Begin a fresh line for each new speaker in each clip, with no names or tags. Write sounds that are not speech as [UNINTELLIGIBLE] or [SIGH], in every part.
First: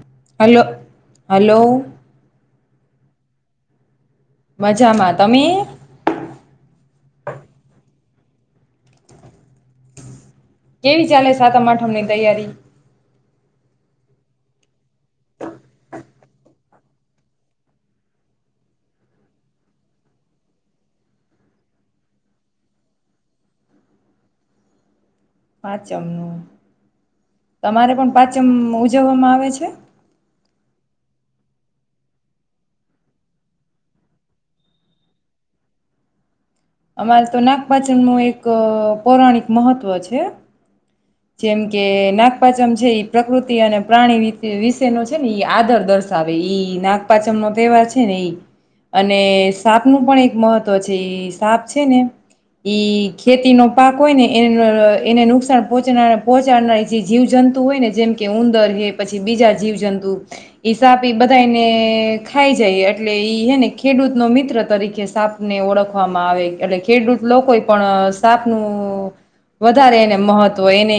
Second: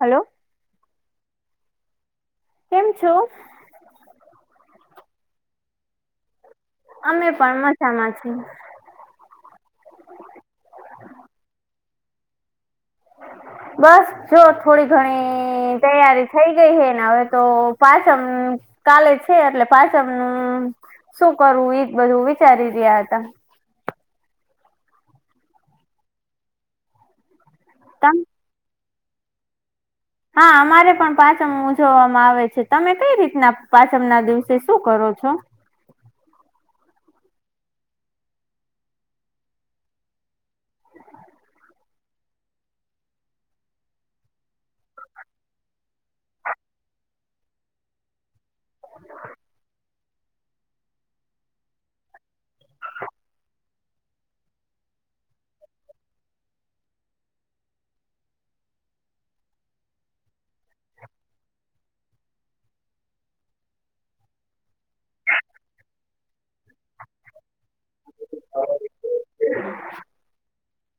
Hello
hello. Hello.
કેમ છો?
મજામાં તમે?
અમે પણ મજામાં છે.
કેવી ચાલે સાતમ આઠમની તૈયારી?
બસ જો થોડી ઘણી તૈયારી થઈ ગઈ હ ને હવે તો પાચમ કાલે છે એટલે પાચમનું શું કરવું એજ બધું વિચારી રહ્યા હતા.
પાંચમનું. તમારે પણ
તમ
પાંચમ જોવામાં આવે છે?
હા અમારે પણ પાચમ ઉજવવામાં આવે છે તમે કઈ રીતના પાચમ ના દિવસે શું કરો છો?
અમારે તો નાગપાચન નું એક પૌરાણિક મહત્ત્વ છે. જેમ કે નાગપાચમ છે એ પ્રકૃતિ અને પ્રાણી વિશે ન છે ને એ આદર દર્શાવે નાગપાચમ નો તહેવાર છે ને એઈ. અને સાત નું પણ એક મહત્વ છે સાપ છે ને, ઈ ખેતી નો પાક હોય ને એ એને નુકસાન પહોચાનાર જે જીવ જંતુ હોય ને જેમ કે ઉંદર હે પછી બીજા જીવ જંતુ, સાપ એ બધાને ખાઈ જાય એટલે ઈ હે ને ખેડૂત ન મિત્ર તરીકે સાપ ને ઓળખવામાં આવે એટલે ખેડૂત લોકો પણ સાપ નું, વધારે એને મહત્વ તો એને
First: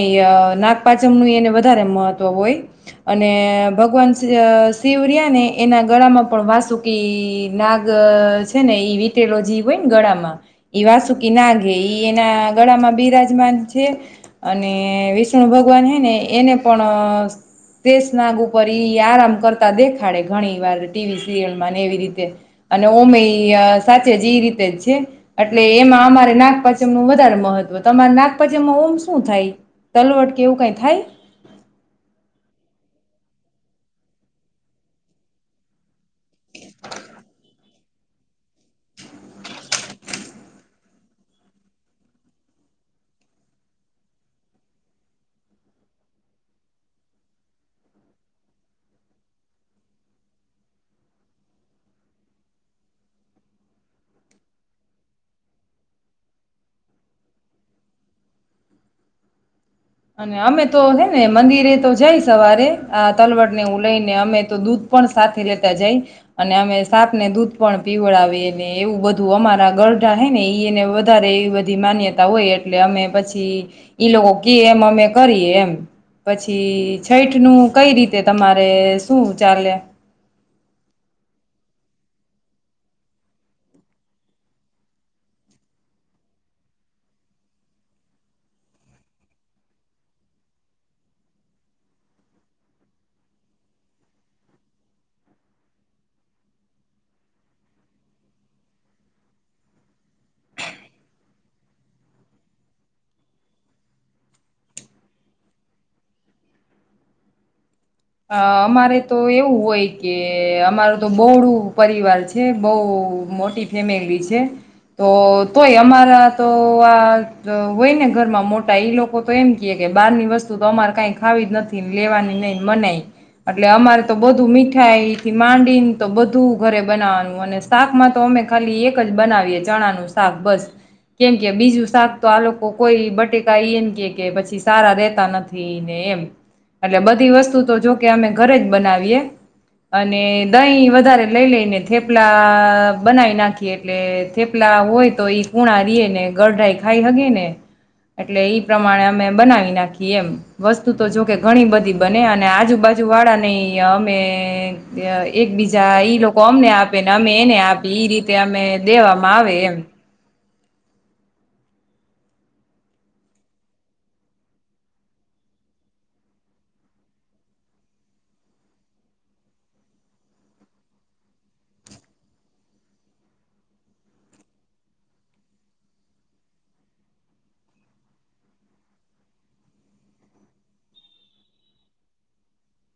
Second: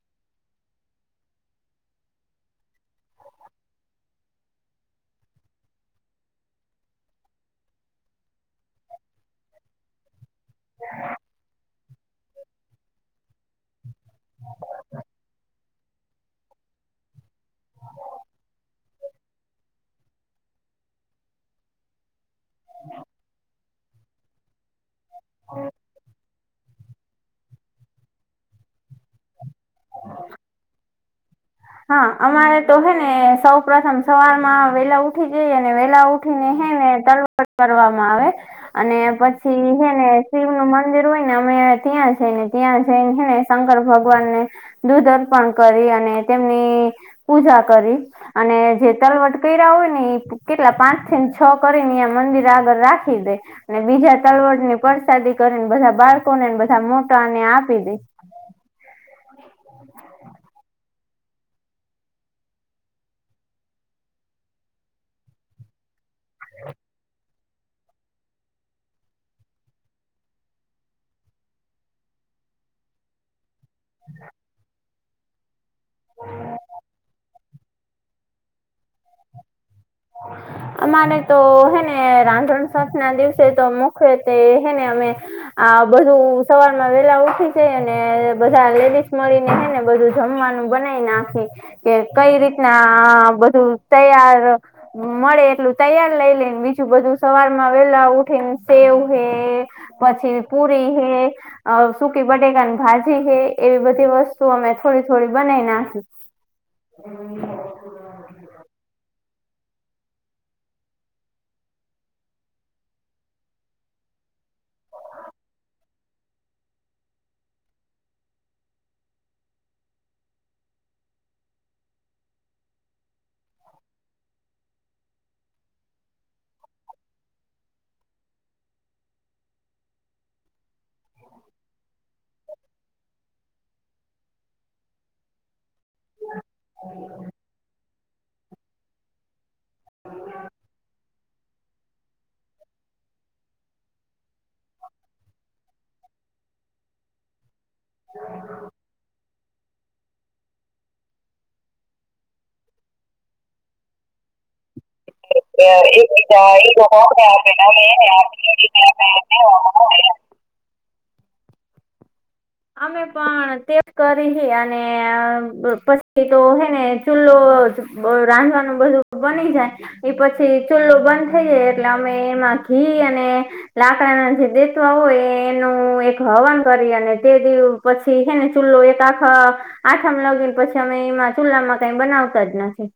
નાગપચમ નું એને વધારે મહત્વ હોય, અને ભગવાન શિવર્યા ને એના ગળામાં પણ વાસુકી નાગ છે ને એ વિટેલોજી હોય ને ગળામાં. વા સુખના ઈ એના ગળામાં બિરાજમાન છે. અને વિષ્ણુ ભગવાન હે ને એને પણ તે સ્નાગ ઉપર ઈ આરામ કરતા દેખાડે ઘણી વાર ટીવી સિરિયલમાં ને એવી રીતે, અને ઓમે સાચે જ એ રીતે જ છે. એટલે એમાં અમારે નાખ મ નું વધારે મહત્વ તમારા નાગપંચમમાં શું થાય, તલવટ કેવું કઈ થાય?
હા અમારે તો હે ને સૌ પ્રથમ સવારમાં વેલા ઉઠી જઈ અને વેલા ઉઠી ને હે ને તલવટ કરવામાં આવે, અને પછી હેને શિવ નું મંદિર હોય ને અમે ત્યાં જઈને ત્યાં જઈને હેને શંકર ભગવાન, ને દૂધ અર્પણ કરી અને તેમની, પૂજા કરી, અને જે તલવટ કર્યા હોય ને એ કેટલા પાંચ થી છ કરીને મંદિર આગળ રાખી દે, અને બીજા તલવટ ની પરસાદી કરીને બધા બાળકોને બધા મોટાને આપી દે.
અને અમે તો હે ને મંદિરે તો જાય સવારે આ તલવટ નેું લઈ ને અમે તો દૂધ પણ સાથે લેતા જાય અને અમે સાાપ ને દૂધ પણ પીવડાવીને એવું બધું અમારા ગરડાા હૈ ને એને વધારે એવી બધી માન્યતા હોય એટલે અમે પછી એ લોકો કે અમે કરીએ એમ પછી છઠ નું કઈ રીતે તમારે શું ચાલે
અમારે તો હેને રાંધણ સઠ ના દિવસે તો મુખવેતે હેને અમે આ બધું સવારમાં વેલા ઉઠી જઈ અને બધા લેડીસ મળીને હેને બધું જમવાનું બનાવી નાખી કે કઈ રીતના બધું તૈયાર મળે એટલું તૈયાર લઈ લેને બીજું બધું સવાર માં વેલા ઉઠીને સેવ હે પછી પુરી હે સુકી બટેકાની ભાજી હે એવી બધી વસ્તુ અમે થોડી થોડી બનાવી નાખી
અ અમારે તો એવું હોય કે અમારું તો બહોળું પરિવાર છે બહ મોટી ફેમિલી છે તો તોય અમારા તો આ હોય ને ઘરમાં મોટા ઈ લોકો તો એમ ક કે બહારની વસ્તુ તો અમારે કઈ ખાવી જ નથી લેવાની નહી મનાય એટલે અમારે તો બધું મીઠાઈથી માંડીને તો બધું ઘરે બનાવવાનું અને શાકમાં તો અમે ખાલી એક જ બનાવીએ ચણા નું શાક બસ કેમ કે બીજું શાક તો આ લોકો કોઈ બટેકા એને કે કે પછી સારા રેતા નથીને એમ એટલે બધી વસ્તુ તો જોકે અમે ઘરે જ બનાવીએ અને દહી વધારે લઈ લઈને થેપલા બનાવી નાખીએ એટલે થેપલા હોય તો ઈ કૂણા રે ને ગઢરાઈ ખાઈ હગે ને એટલે ઈ પ્રમાણે અમે બનાવી નાખી એમ વસ્તુ તો જો કે ઘણી બધી ને અને આજુબાજુ વાળા ન અમે એક બીજા ઈ લોકો અમને આપે ને અમે એને આપી
હવે
રીતે અમે દેવામાં આવે એમ
અમે પણ તેજ કરી અને પછી તો હે ને ચૂલ્લો રાંધવાનું બધું બની જાય એ પછી ચૂલ્લો બંધ થઈ જાય એટલે અમે એમાં ઘી અને લાકડાના જે દેતવા હોય એનું એક હવન કરી અને બે દિવ પછી છે ને ચૂલ્લો એક આખા આઠમ લગેલ પછી અમે એમાં ચૂલ્લામાં કઈ બનાવતા જ નથી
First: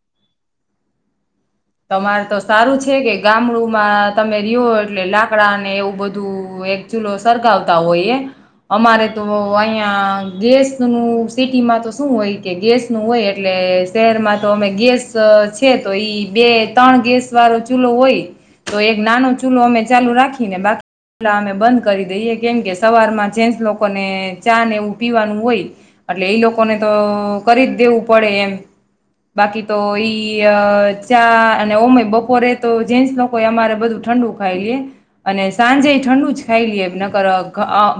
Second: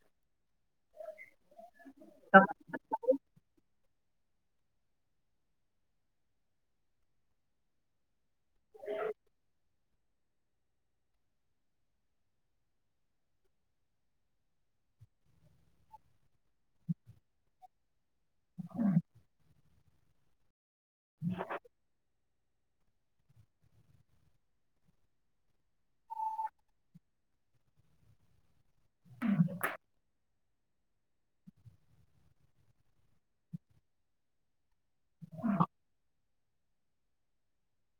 તમારે તો સારું છે કે ગામડું માં તમે રિયો એટલે લાકડાને એવું બધું એક ચૂલો સરગાવતા હોય એ અમારે તો અહિયાં ગેસ નું સિટીમાં તો શું હોય કે ગેસ નું હોય એટલે શહેરમાં તો અમે ગેસ છે તો ઈ બે ત્રણ ગેસ વાળો ચૂલો હોય તો એક નાનો ચૂલો અમે ચાલુ રાખીને બાકી પટલા અમે બંધ કરી દઈએ કેમ કે સવારમાં જેન્ટસ લોકોને ચા ને એવું પીવાનું હોય એટલે એ લોકોને તો કરી જ દેવું પડે એમ બાકી તો ઈ ચા અને ઓમય બપોરે તો જેન્ટસ લોકો અમારે બધું ઠંડુ ખાઈ લએ અને સાંજે ઠંડુ જ ખાઈ લેએ નકર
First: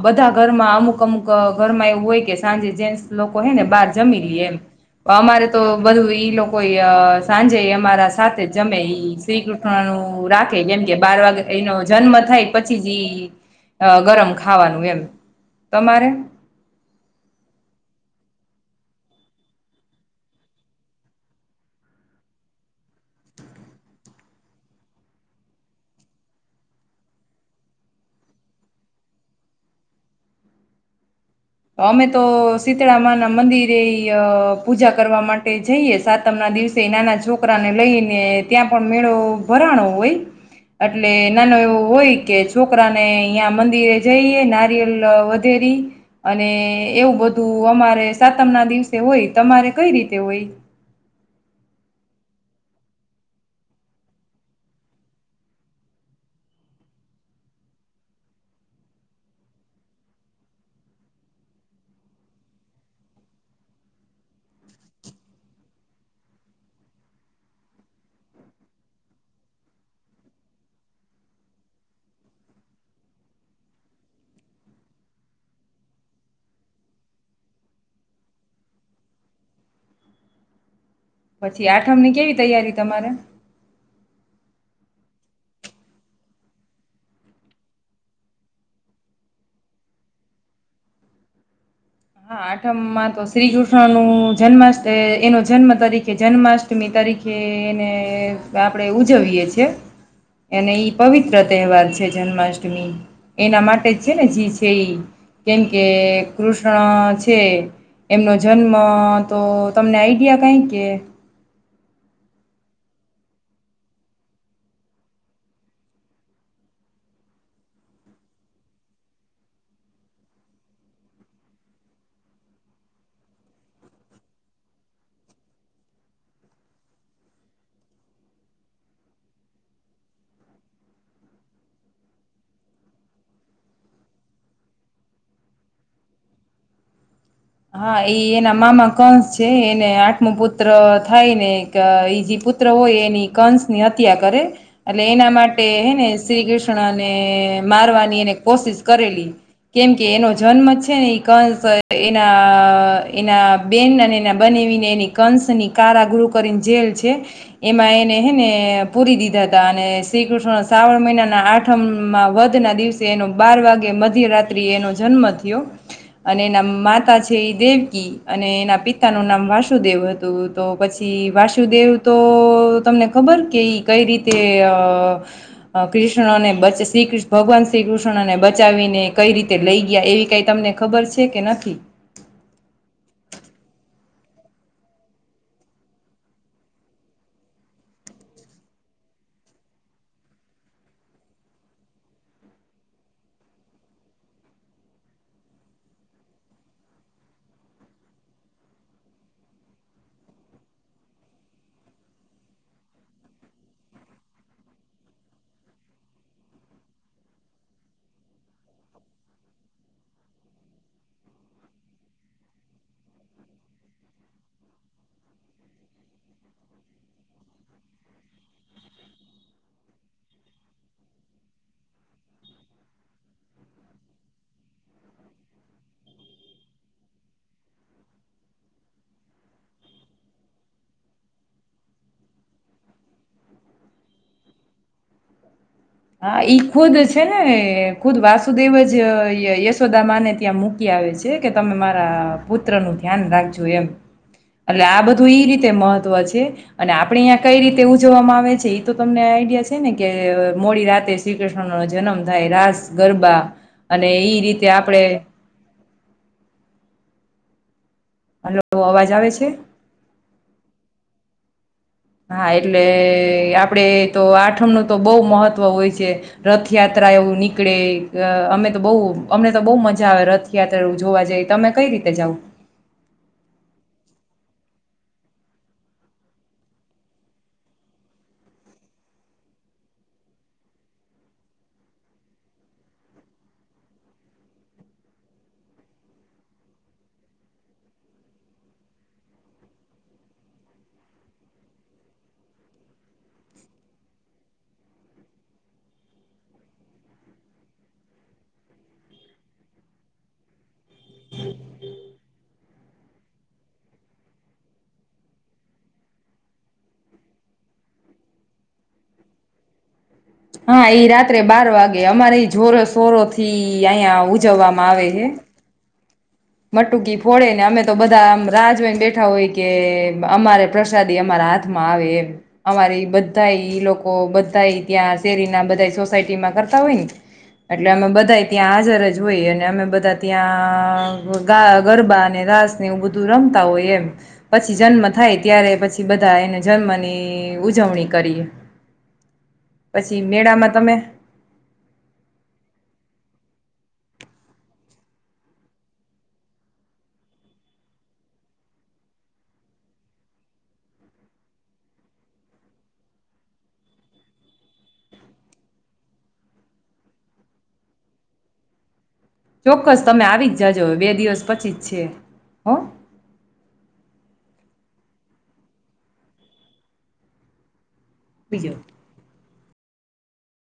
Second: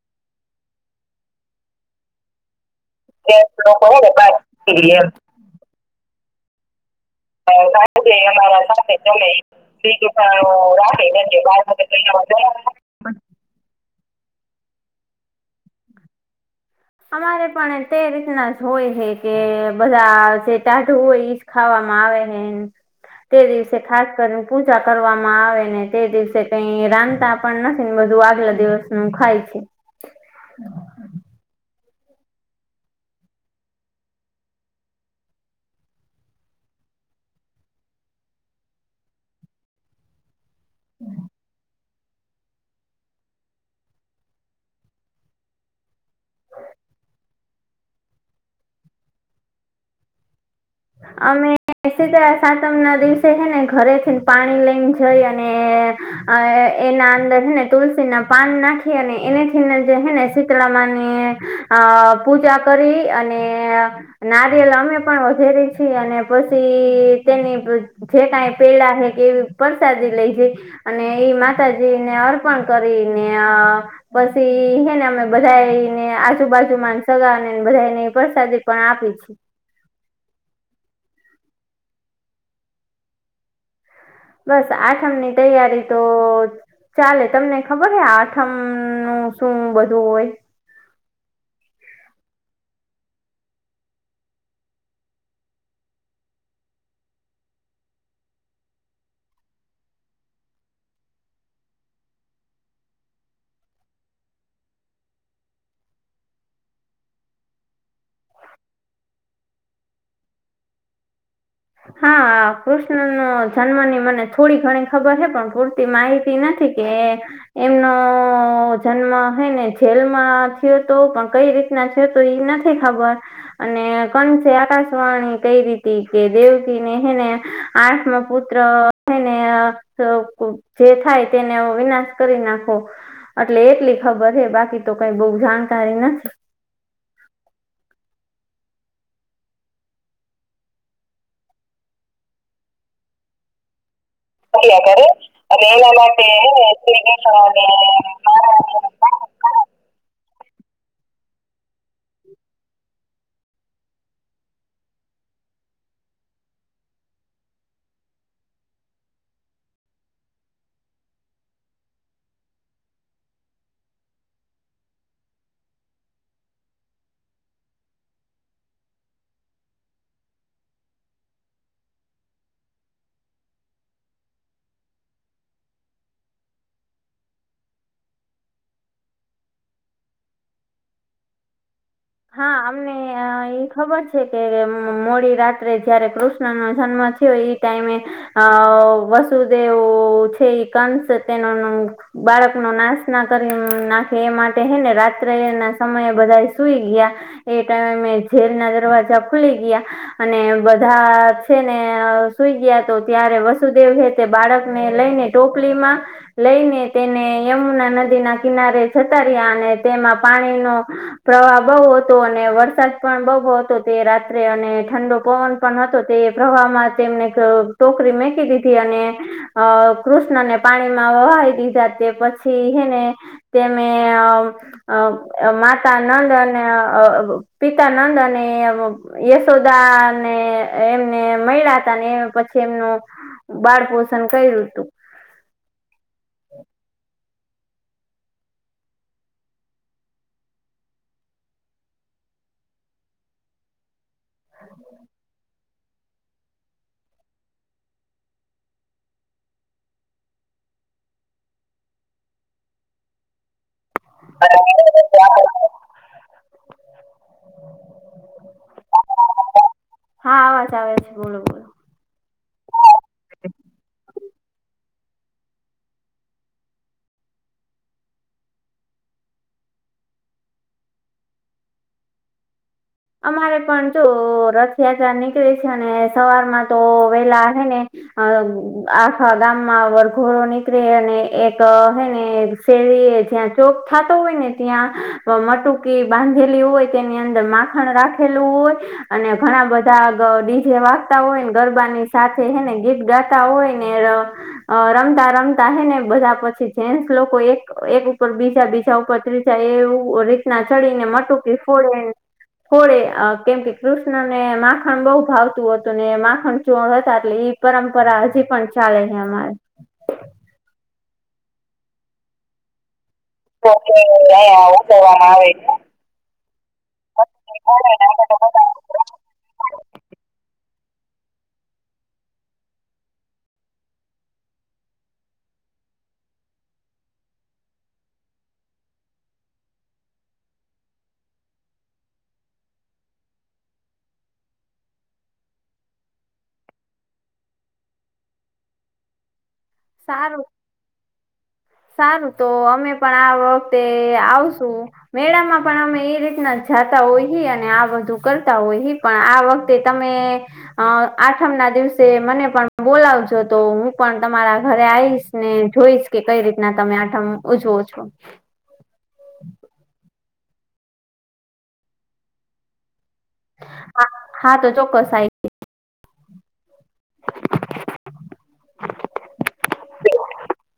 બધા ઘરમાં અમુક અમુક ઘરમાં એવું હોય કે સાંજે જેન્ટ્સ લોકો
ગેસ
હે ને બહાર જમીલિયે એમ
હોય ને
અમારે તો બધું ઈ લોકો એ સાંજે એમ મારા સાથે
અમારા
જમે
સાથે
ઈ શ્રી કૃષ્ણ નુ
જમે
રાખે જેમ કે બાર વાગે એનો જન્મ થાય
રાખે
પછી જ ઈ અ ગરમ ખાવાનું એમ તમારે
અમારે પણ તે રીતના જ હોય છે કે બધા જે ટાઢુ હોય એજ ખાવામાં આવે છે તે દિવસે ખાસ કરીને પૂજા કરવામાં આવે ને તે દિવસે કઈ રાંધતા પણ નથી ને બધું આગલા દિવસનું ખાય છે
અમે તો શીતળામા ના મંદિરે પૂજા કરવા માટે જઈએ સાતમ ના દિવસે નાના છોકરાને લઈને ત્યાં પણ મેળો ભરાણો હોય એટલે એ નાનો એવું હોય કે છોકરાને અહં મંદિરે જઈએ નારિયેલ વધેરી અને એવું બધું અમારે સાતમ ના દિવસે હોય તમારે કઈ રીતે હોય
અમે શીતળા સાતમ ના દિવસે હેને ઘરે થીને પાણી લઈને જઈ અને એના અંદરને તુલસી ના પાન નાખી અને એને થીને જે હેને શીતળામાં ની આ પૂજા કરી અને નારિયેલ અમે પણ વધેરી અને પછી તેની જે કઈ પેડા હે કે એવી પરસાદી લઈ જઈ અને એ માતાજી ને અર્પણ કરીને પછી હેને અમે બધાને આજુબાજુમાં સગા બધાને પ્રસાદી પણ આપી છ
પછી આઠમની કેવી તૈયારી તમારે?
બસ આઠમ ની તૈયારી તો ચાલે તમને ખબર હ આઠમ નું શું બધું હોય?
હા, આઠમમાં તો શ્રી કૃષ્ણ નું જન્માષ્ટ એનો જન્મ તરીકે જન્માષ્ટમી તરીકે એને આપણેે ઉજવીએ છે, અને ઈ પવિત્ર તહેવાર છે જન્માષ્ટમી એના માટે જ છે ને જે છે, કેમકે કૃષ્ણ ક છે એમનો જન્મ તો તમને આઈડિયા કઈ કે?
હા, કૃષ્ણનો જન્મની મને થોડી ઘણી ખબર છે, પણ પૂરતી માહિતી નથી કે એમનો જન્મ છે ને જેલમાં થયો તો પણ કઈ રીતના થયો તો એ નથી ખબર અને કન છે આકાશવાણી કઈ રીતે કે દેવકીને હને આઠમ પુત્રને જે થાય તેને વિનાશ કરી નાખો એટલે એટલી ખબર છે, બાકી તો કઈ બહ જાણકારી નથી
હા, એ એના મામા કંસ છે એને આઠમો પુત્ર થાય ને એ જે પુત્ર હોય એની કંસની હત્યા કરે
કર્યા
એટલે
કરે
એના માટે
અને એના
હેને
માટે
શ્રી
હે ને શ્રી
કૃષ્ણને
કૃષ્ણ અને
મારવાની એને
મહારાજ
કોશિશ કરેલી કેમ કે એનો જન્મ છે, ને એ કંસ એના બેન અને એના બનેવીને એની કંસની કારા ગુરુ કરીને જેલ છે, એમાં એને હેને પૂરી દીધા હતા અને શ્રી કૃષ્ણ શ્રાવણ મહિનાના આઠમમાં વધ ના દિવસે એનો બાર વાગે મધ્યરાત્રી એનો જન્મ થયો, અને એના એ દેવકી અને એના પિતા નું નામ વાસુદેવ હતું તો પછી વાસુદેવ તો તમને ખબર કે કઈ રીતે અ કૃષ્ણને શ્રી ભગવાન શ્રી કૃષ્ણને બચાવીને કઈ રીતે લઈ ગયા એવી કઈ તમને ખબર છે કે નથી?
હા, અમને એ ખબર છે કે મોડી રાત્રે જયારે કૃષ્ણનો જન્મ થયો એ ટાઈમે અ વસુદેવ છે, કંસ તેનો બાળક ન નાશના કરી નાખે એ માટે હ ને રાત્રે ના સમયે બધા સુઈ ટાઈમે જેલના દરવાજા ખુલી ગયા અને બધા છે ને સુઈ ગયા તો ત્યારે વસુદેવ તે બાળકને લઈને ટોપલીમાં લઈને તેને યમુના નદીના કિનારે જતા રહ્યા અને તેમાં પાણીનો પ્રવાહ બહુ હતો, અને વરસાદ પણ બહુ હતો તે રાત્રે અને ઠંડો પવન પણ હતો તે પ્રવાહમાં તેમને ટોકરી મેકી દીધી અને કૃષ્ણને પાણીમાં વહી દીધા, તે પછી એને તેમે માતા નંદ પિતા નંદ અને યશોદા ને એમને મળ્યા હતા, પછી એમનું બાળ પોષણ કર્યું હતું.
હા ઈ ખુદ છે, છે ને ખુદ વાસુદેવ જ યશોદા માને ત્યાં મૂકી આવે છે, કે તમે મારા પુત્ર નું ધ્યાન રાખજો એમ એટલે આ બધું ઈ રીતે મહત્વ છે અને આપણેે અહં કઈ રીતે ઉજવવામાં આવે છે, એ તો તમને આઈડિયા છે ને કે મોડી રાતે શ્રી કૃષ્ણનો જન્મ થાય રાસ ગરબા અને એઈ રીતે આપડે,
[UNINTELLIGIBLE]
હલો અવાજ આવે છે?
હા અવાજ આવે છે બોલો બોલો
હા, એટલે આપડે તો આઠમ નું તો બહુ મહત્વ હોય છે, રથયાત્રા એવું નીકળે અમે તો બહુ અમને તો બહુ મજા આવે રથયાત્રા એવું જોવા જાય તમે કઈ રીતે જાાવ?
અમારે પણ જો રથયાત્રા નીકળે છે, અને સવારમાં તો વેલા હેને આખા ગામમાં વરઘોડો નીકળે અને એક હેને શેરી જ્યાં ચોક થતો હોય, ને ત્યાં મટુકી બાંધેલી હોય તેની અંદર મા માખણ રાખેલું હોય અને ઘણા બધા ડીજે વાગતા હોયને ગરબાની સાથેને ગીત ગાતા હોય, ને રમતા રમતા હને બધા પછી જેસ લોકો એક એક ઉપર બીજા બીજા ઉપર ત્રીજા એવું રીતના ચડીને મટુકી ફોડે ફોડે કેમ કે કૃષ્ણને માખણ બહુ ભાવતું હતું, ને માખણ ચોર હતા એટલે પરંપરા હજી પણ ચાલે છે, અમારે
હા, એઈ રાત્રે બાર વાગે અમારે એ જોરો સોરો થી અહંયા ઉજવવામાં આવે હ મટુકી ફોડે ને અમે તો બધામ રાહા જોઈનેબેઠા હોય કે અમારે પ્રસાદી અમારા હાથમાં આવે એમ અમારી બધા લોકો બધા ત્યાં શેરીના બધા સોસાયટીમાં કરતા હોય ને એટલે અમે બધા ત્યાં હાજર જ હોય, અને અમે બધા ત્યાં ગરબા અને દાસને એવું બધું રમતા હોય, એમ પછી જન્મ થાય ત્યારે પછી બધા એને જન્મની ઉજવણી કરીએ પછી
સારું
મેળામાં તમે?
સારું તો અમે પણ આ વખતે આવશું, મેળામાં પણ અમે એ રીતના જાતા હોય હી અને આ બધું કરતા હોય હી પણ આ વખતે તમે આઠમ ના દિવસે મને પણ બોલાવજો તો હું પણ તમારા ઘરે આવીશ ને જોઈશ કે કઈ રીત ના તમે આઠમ ઉજવો છો.
ચોક્કસ તમે આવી જ જજ બે દિવસ પછી જ છે હો.
હા હા તો ચોક્કસ [INAUDIBLE]
બીજું
[INAUDIBLE]